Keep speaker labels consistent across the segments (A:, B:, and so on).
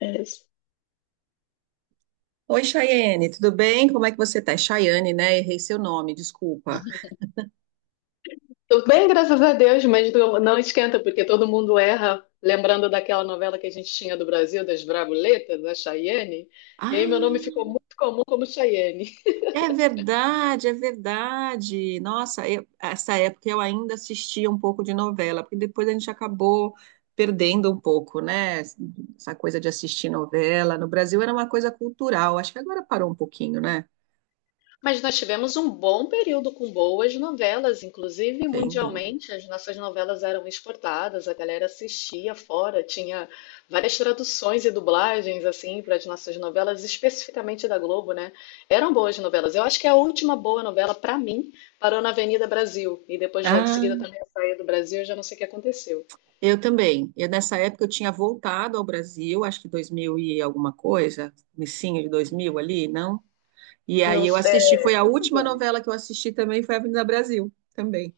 A: É,
B: Oi, Chayane, tudo bem? Como é que você tá? É Chayane, né? Errei seu nome, desculpa.
A: tô bem, graças a Deus, mas não esquenta, porque todo mundo erra, lembrando daquela novela que a gente tinha do Brasil, das Bravuletas, da Chayenne. E aí meu nome
B: Ah,
A: ficou muito comum como Chayenne.
B: é verdade, é verdade. Nossa, essa época eu ainda assistia um pouco de novela, porque depois a gente acabou perdendo um pouco, né? Essa coisa de assistir novela. No Brasil era uma coisa cultural, acho que agora parou um pouquinho, né?
A: Mas nós tivemos um bom período com boas novelas, inclusive
B: Sem dúvida.
A: mundialmente as nossas novelas eram exportadas, a galera assistia fora, tinha várias traduções e dublagens assim para as nossas novelas, especificamente da Globo, né? Eram boas novelas. Eu acho que a última boa novela para mim parou na Avenida Brasil e depois logo em
B: Ah,
A: seguida também a saída do Brasil, eu já não sei o que aconteceu.
B: eu também. Eu, nessa época eu tinha voltado ao Brasil, acho que 2000 e alguma coisa, comecinho de 2000 ali, não? E
A: Não
B: aí eu assisti,
A: sei.
B: foi a última novela que eu assisti também, foi Avenida Brasil, também.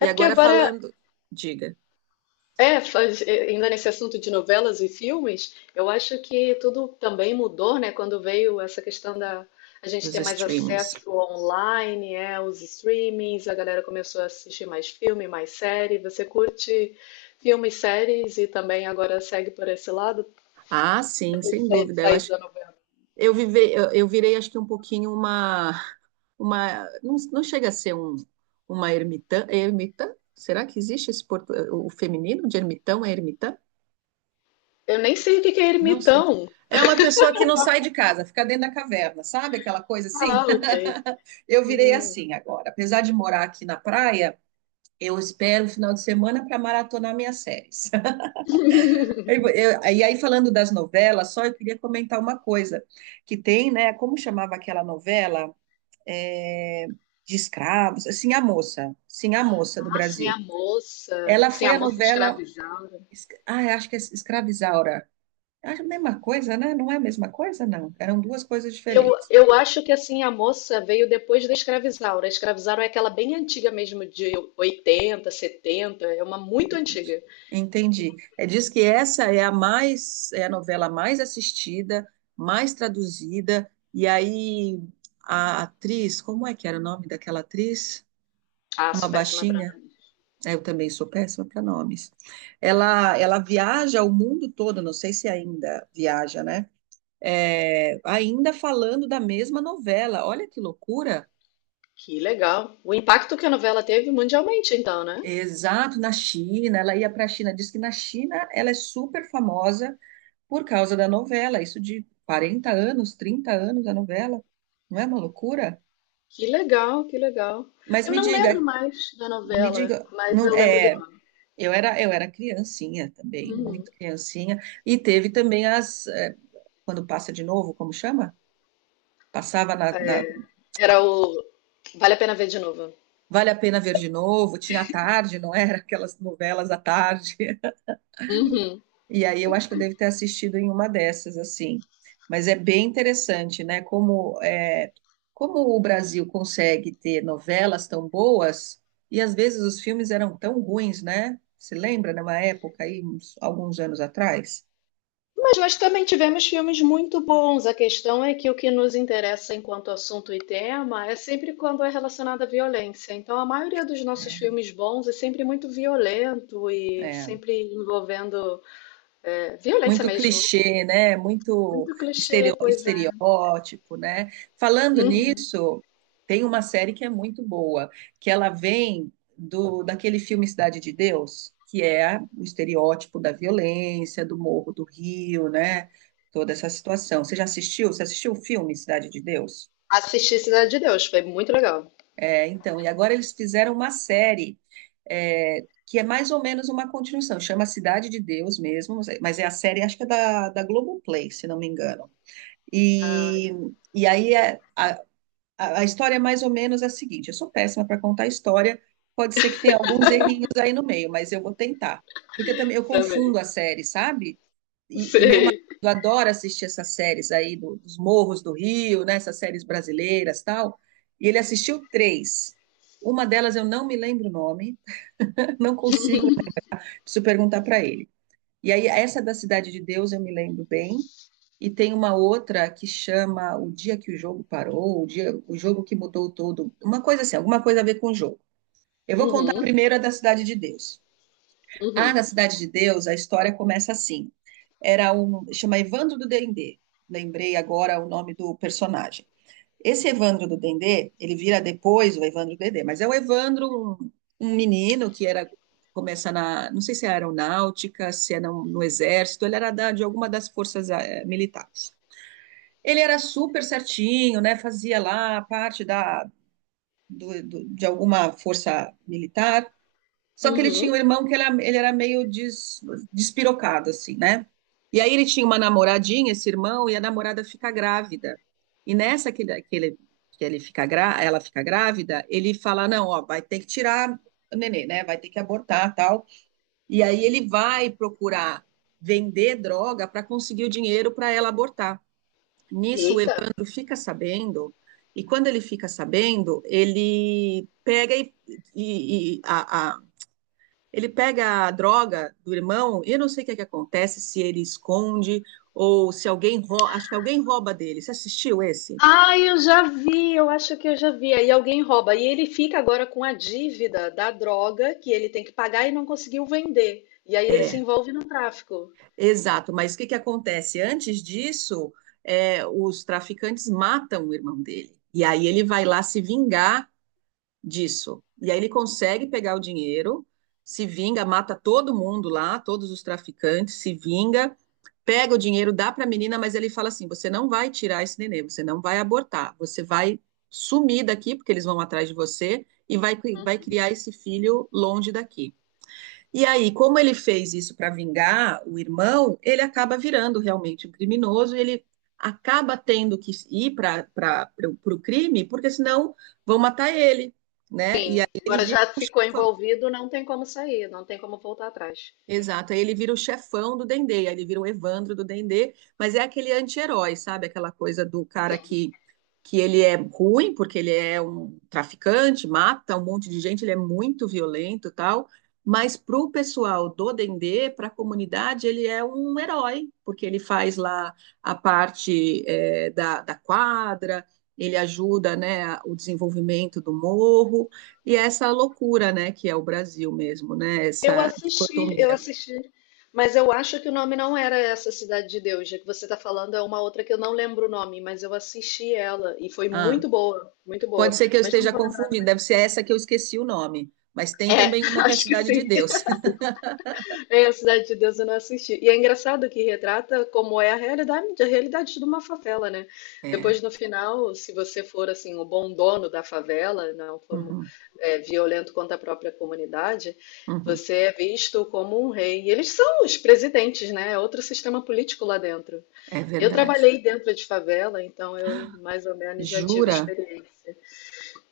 B: E
A: É porque
B: agora
A: agora.
B: falando, diga,
A: Ainda nesse assunto de novelas e filmes, eu acho que tudo também mudou, né? Quando veio essa questão da a gente
B: dos
A: ter mais
B: streamings.
A: acesso online, os streamings, a galera começou a assistir mais filme, mais série. Você curte filmes, séries e também agora segue por esse lado,
B: Ah, sim,
A: depois de
B: sem
A: sair,
B: dúvida. Eu
A: sair
B: acho,
A: da novela.
B: eu virei acho que um pouquinho uma não, não chega a ser um uma ermitã, é ermitã? Será que existe o feminino de ermitão é ermitã?
A: Eu nem sei o que que é
B: Não sei.
A: ermitão.
B: É uma pessoa que não sai de casa, fica dentro da caverna, sabe? Aquela coisa assim.
A: Ah, ok.
B: Eu virei assim agora. Apesar de morar aqui na praia, eu espero o final de semana para maratonar minhas séries. E aí, falando das novelas, só eu queria comentar uma coisa que tem, né? Como chamava aquela novela? É, de escravos, Sim, a Moça do
A: Ah, sim, a
B: Brasil.
A: moça.
B: Ela
A: Sim,
B: foi
A: a
B: a
A: moça
B: novela.
A: escravizada.
B: Ah, eu acho que é Escravizaura. Acho a mesma coisa, né? Não é a mesma coisa, não. Eram duas coisas diferentes.
A: Eu acho que assim a moça veio depois da Escravizaura. A Escravizaura é aquela bem antiga mesmo, de 80, 70, é uma muito
B: Entendi.
A: antiga.
B: Entendi. É, diz que essa é a mais, é a novela mais assistida, mais traduzida, e aí a atriz, como é que era o nome daquela atriz?
A: Ah,
B: Uma
A: sou péssima pra nada.
B: baixinha, é, eu também sou péssima para nomes. Ela viaja o mundo todo, não sei se ainda viaja, né? É, ainda falando da mesma novela. Olha que loucura!
A: Que legal. O impacto que a novela teve mundialmente, então, né?
B: Exato, na China, ela ia para a China, diz que na China ela é super famosa por causa da novela, isso de 40 anos, 30 anos da novela, não é uma loucura?
A: Que legal, que legal.
B: Mas
A: Eu
B: me
A: não lembro
B: diga,
A: mais da novela, mas
B: não
A: eu lembro do
B: é,
A: nome.
B: eu era criancinha também,
A: Uhum.
B: muito criancinha, e teve também as é, quando passa de novo, como chama? Passava na,
A: É,
B: na-
A: era o Vale a Pena Ver de Novo.
B: Vale a Pena Ver de Novo, tinha à tarde, não era? Aquelas novelas à tarde.
A: Uhum.
B: E aí eu acho que eu devo ter assistido em uma dessas, assim. Mas é bem interessante, né? Como, é, como o Brasil consegue ter novelas tão boas e às vezes os filmes eram tão ruins, né? Se lembra numa época aí, alguns anos atrás?
A: Mas nós também tivemos filmes muito bons. A questão é que o que nos interessa enquanto assunto e tema é sempre quando é relacionado à violência. Então, a maioria dos nossos
B: É.
A: filmes bons é sempre muito violento e
B: É.
A: sempre envolvendo violência
B: Muito
A: mesmo.
B: clichê, né? Muito
A: Muito clichê, pois é.
B: estereótipo, né? Falando
A: Uhum.
B: nisso, tem uma série que é muito boa, que ela vem do daquele filme Cidade de Deus, que é o estereótipo da violência, do Morro do Rio, né? Toda essa situação. Você já assistiu? Você assistiu o filme Cidade de Deus?
A: Assisti Cidade de Deus, foi muito legal.
B: É, então, e agora eles fizeram uma série é, que é mais ou menos uma continuação, chama Cidade de Deus mesmo, mas é a série, acho que é da Globoplay, se não me engano.
A: Ah,
B: E, e aí é- a, a história é mais ou menos a seguinte: eu sou péssima para contar a história, pode ser que tenha alguns errinhos aí no meio, mas eu vou tentar. Porque eu também eu
A: também.
B: confundo a série, sabe? E meu marido
A: Sei.
B: adora assistir essas séries dos Morros do Rio, né? Essas séries brasileiras, tal. E ele assistiu três. Uma delas eu não me lembro o nome, não consigo, preciso perguntar para ele. E aí essa da Cidade de Deus eu me lembro bem. E tem uma outra que chama O Dia que o Jogo Parou, o dia, o jogo que mudou todo, uma coisa assim, alguma coisa a ver com o jogo. Eu vou contar
A: Uhum,
B: primeiro a da Cidade de Deus. Ah,
A: uhum,
B: na Cidade de Deus, a história começa assim. Era um, chama Evandro do Dendê. Lembrei agora o nome do personagem. Esse Evandro do Dendê, ele vira depois o Evandro do Dendê, mas é o Evandro, um menino que era começa não sei se é aeronáutica, se é no exército, ele era de alguma das forças eh, militares. Ele era super certinho, né? Fazia lá parte da de alguma força militar, só que ele tinha um
A: uhum.
B: irmão que ele era meio despirocado, assim, né? E aí ele tinha uma namoradinha, esse irmão, e a namorada fica grávida. E nessa que ele, que ele fica grá, ela fica grávida, ele fala, não, ó, vai ter que tirar o nenê, né? Vai ter que abortar, tal. E aí ele vai procurar vender droga para conseguir o dinheiro para ela abortar. Nisso o
A: Eita.
B: Evandro fica sabendo, e quando ele fica sabendo, e- e a, ele pega a droga do irmão e eu não sei o que é que acontece, se ele esconde ou se alguém rouba, acho que alguém rouba dele. Você assistiu esse?
A: Ah, eu já vi, eu acho que eu já vi. Aí alguém rouba. E ele fica agora com a dívida da droga que ele tem que pagar e não conseguiu vender. E aí ele se
B: É,
A: envolve no tráfico.
B: exato. Mas o que que acontece? Antes disso, é, os traficantes matam o irmão dele. E aí ele vai lá se vingar disso. E aí ele consegue pegar o dinheiro, se vinga, mata todo mundo lá, todos os traficantes, se vinga, pega o dinheiro, dá para a menina, mas ele fala assim: você não vai tirar esse neném, você não vai abortar, você vai sumir daqui, porque eles vão atrás de você, e vai, vai criar esse filho longe daqui. E aí, como ele fez isso para vingar o irmão, ele acaba virando realmente um criminoso e ele acaba tendo que ir para o crime, porque senão vão matar ele, né? E aí
A: Sim,
B: ele
A: agora
B: vira
A: já ficou envolvido, não tem como sair, não tem como voltar atrás.
B: exato, aí ele vira o chefão do Dendê, aí ele vira o Evandro do Dendê, mas é aquele anti-herói, sabe? Aquela coisa do cara
A: Sim.
B: que ele é ruim, porque ele é um traficante, mata um monte de gente, ele é muito violento e tal, mas pro pessoal do Dendê, pra comunidade, ele é um herói, porque ele faz lá a parte eh, da quadra, ele ajuda, né, o desenvolvimento do morro, e é essa loucura, né, que é o Brasil mesmo, né,
A: Eu
B: essa
A: assisti, eu
B: dicotomia.
A: assisti. Mas eu acho que o nome não era essa Cidade de Deus. Já que você está falando, é uma outra que eu não lembro o nome, mas eu assisti ela e foi
B: Ah,
A: muito boa, muito boa.
B: pode ser que eu
A: Mas não
B: esteja
A: vou lembrar
B: confundindo,
A: também.
B: deve ser essa que eu esqueci o nome, mas
A: É,
B: tem também uma que é a
A: acho que
B: Cidade de
A: sim.
B: Deus.
A: É, a Cidade de Deus eu não assisti. E é engraçado que retrata como é a realidade de uma favela, né?
B: É,
A: Depois, no final, se você for assim o bom dono da favela, não for
B: uhum,
A: violento contra a própria comunidade,
B: uhum,
A: você é visto como um rei. E eles são os presidentes, né? É outro sistema político lá dentro.
B: é
A: Eu
B: verdade.
A: trabalhei dentro de favela, então eu mais ou menos já tive
B: Jura?
A: experiência.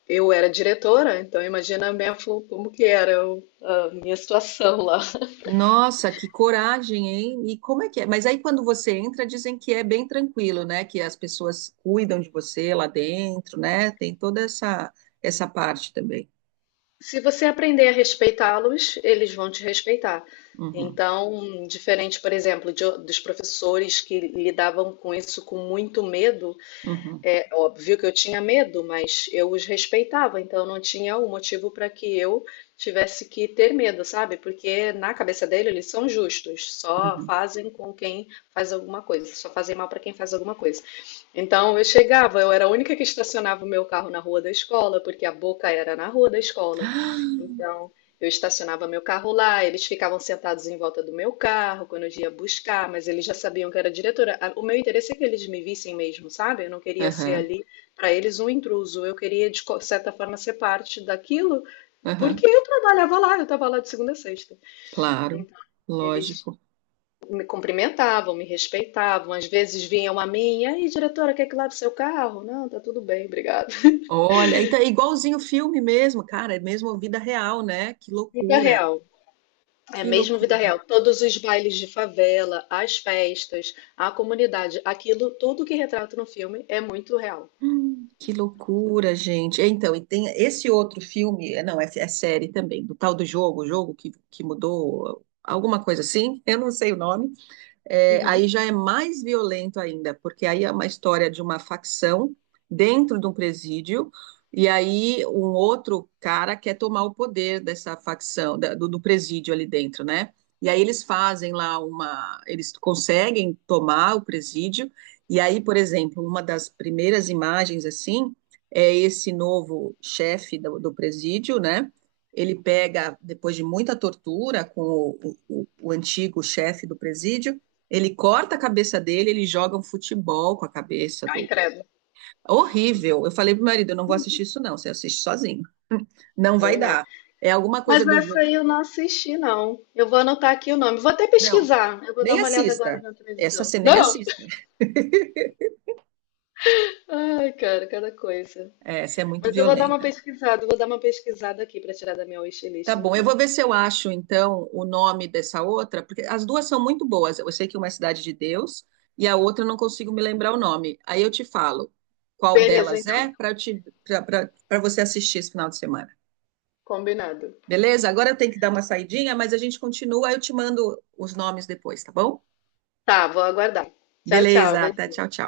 A: Eu era diretora, então imagina a minha, como que era a minha situação lá.
B: Nossa, que coragem, hein? E como é que é? Mas aí quando você entra, dizem que é bem tranquilo, né? Que as pessoas cuidam de você lá dentro, né? Tem toda essa parte também.
A: Se você aprender a respeitá-los, eles vão te respeitar.
B: Uhum,
A: Então, diferente, por exemplo, de dos professores que lidavam com isso com muito medo,
B: uhum,
A: é óbvio que eu tinha medo, mas eu os respeitava, então não tinha um motivo para que eu tivesse que ter medo, sabe? Porque na cabeça dele eles são justos, só
B: uhum.
A: fazem com quem faz alguma coisa, só fazem mal para quem faz alguma coisa. Então eu chegava, eu era a única que estacionava o meu carro na rua da escola, porque a boca era na rua da escola. Então eu estacionava meu carro lá, eles ficavam sentados em volta do meu carro quando eu ia buscar, mas eles já sabiam que eu era diretora. O meu interesse é que eles me vissem mesmo, sabe? Eu não queria ser
B: Aham,
A: ali para eles um intruso, eu queria de certa forma ser parte daquilo,
B: aham,
A: porque eu trabalhava lá, eu estava lá de segunda a sexta.
B: claro,
A: Então eles
B: lógico.
A: me cumprimentavam, me respeitavam, às vezes vinham a mim, e aí, diretora, quer que lave seu carro? Não, tá tudo bem, obrigada.
B: Olha, então é igualzinho o filme mesmo, cara, é mesmo a vida real, né? Que
A: Vida
B: loucura,
A: real, é
B: que
A: mesmo vida real.
B: loucura.
A: Todos os bailes de favela, as festas, a comunidade, aquilo, tudo que retrata no filme é muito real.
B: Que loucura, gente. Então, e tem esse outro filme, é, não, é, é série também, do tal do jogo, o jogo que mudou, alguma coisa assim, eu não sei o nome, é,
A: Uhum.
B: aí já é mais violento ainda, porque aí é uma história de uma facção dentro de um presídio, e aí um outro cara quer tomar o poder dessa facção, do presídio ali dentro, né? E aí eles fazem lá uma. Eles conseguem tomar o presídio, e aí, por exemplo, uma das primeiras imagens assim é esse novo chefe do presídio, né? Ele pega, depois de muita tortura com o antigo chefe do presídio, ele corta a cabeça dele, ele joga um futebol com a cabeça
A: Ai,
B: do.
A: credo,
B: Horrível. Eu falei pro meu marido, eu não vou assistir isso não, você assiste sozinho. Não vai
A: também não.
B: dar. É alguma coisa
A: Mas
B: do
A: essa
B: jogo.
A: aí eu não assisti, não. Eu vou anotar aqui o nome. Vou até
B: Não,
A: pesquisar. Eu vou dar
B: nem
A: uma olhada agora
B: assista.
A: na
B: Essa
A: televisão.
B: você nem
A: Não!
B: assista.
A: Ai, cara, cada coisa.
B: Essa é muito
A: Mas eu vou dar uma
B: violenta.
A: pesquisada, eu vou dar uma pesquisada aqui para tirar da minha wishlist,
B: Tá bom, eu
A: então.
B: vou ver se eu acho então o nome dessa outra, porque as duas são muito boas. Eu sei que uma é Cidade de Deus e a outra eu não consigo me lembrar o nome. Aí eu te falo qual
A: Beleza,
B: delas
A: então.
B: é para você assistir esse final de semana.
A: Combinado.
B: Beleza? Agora eu tenho que dar uma saidinha, mas a gente continua, eu te mando os nomes depois, tá bom?
A: Tá, vou aguardar. Tchau, tchau.
B: Beleza, até
A: Beijinho.
B: tchau, tchau.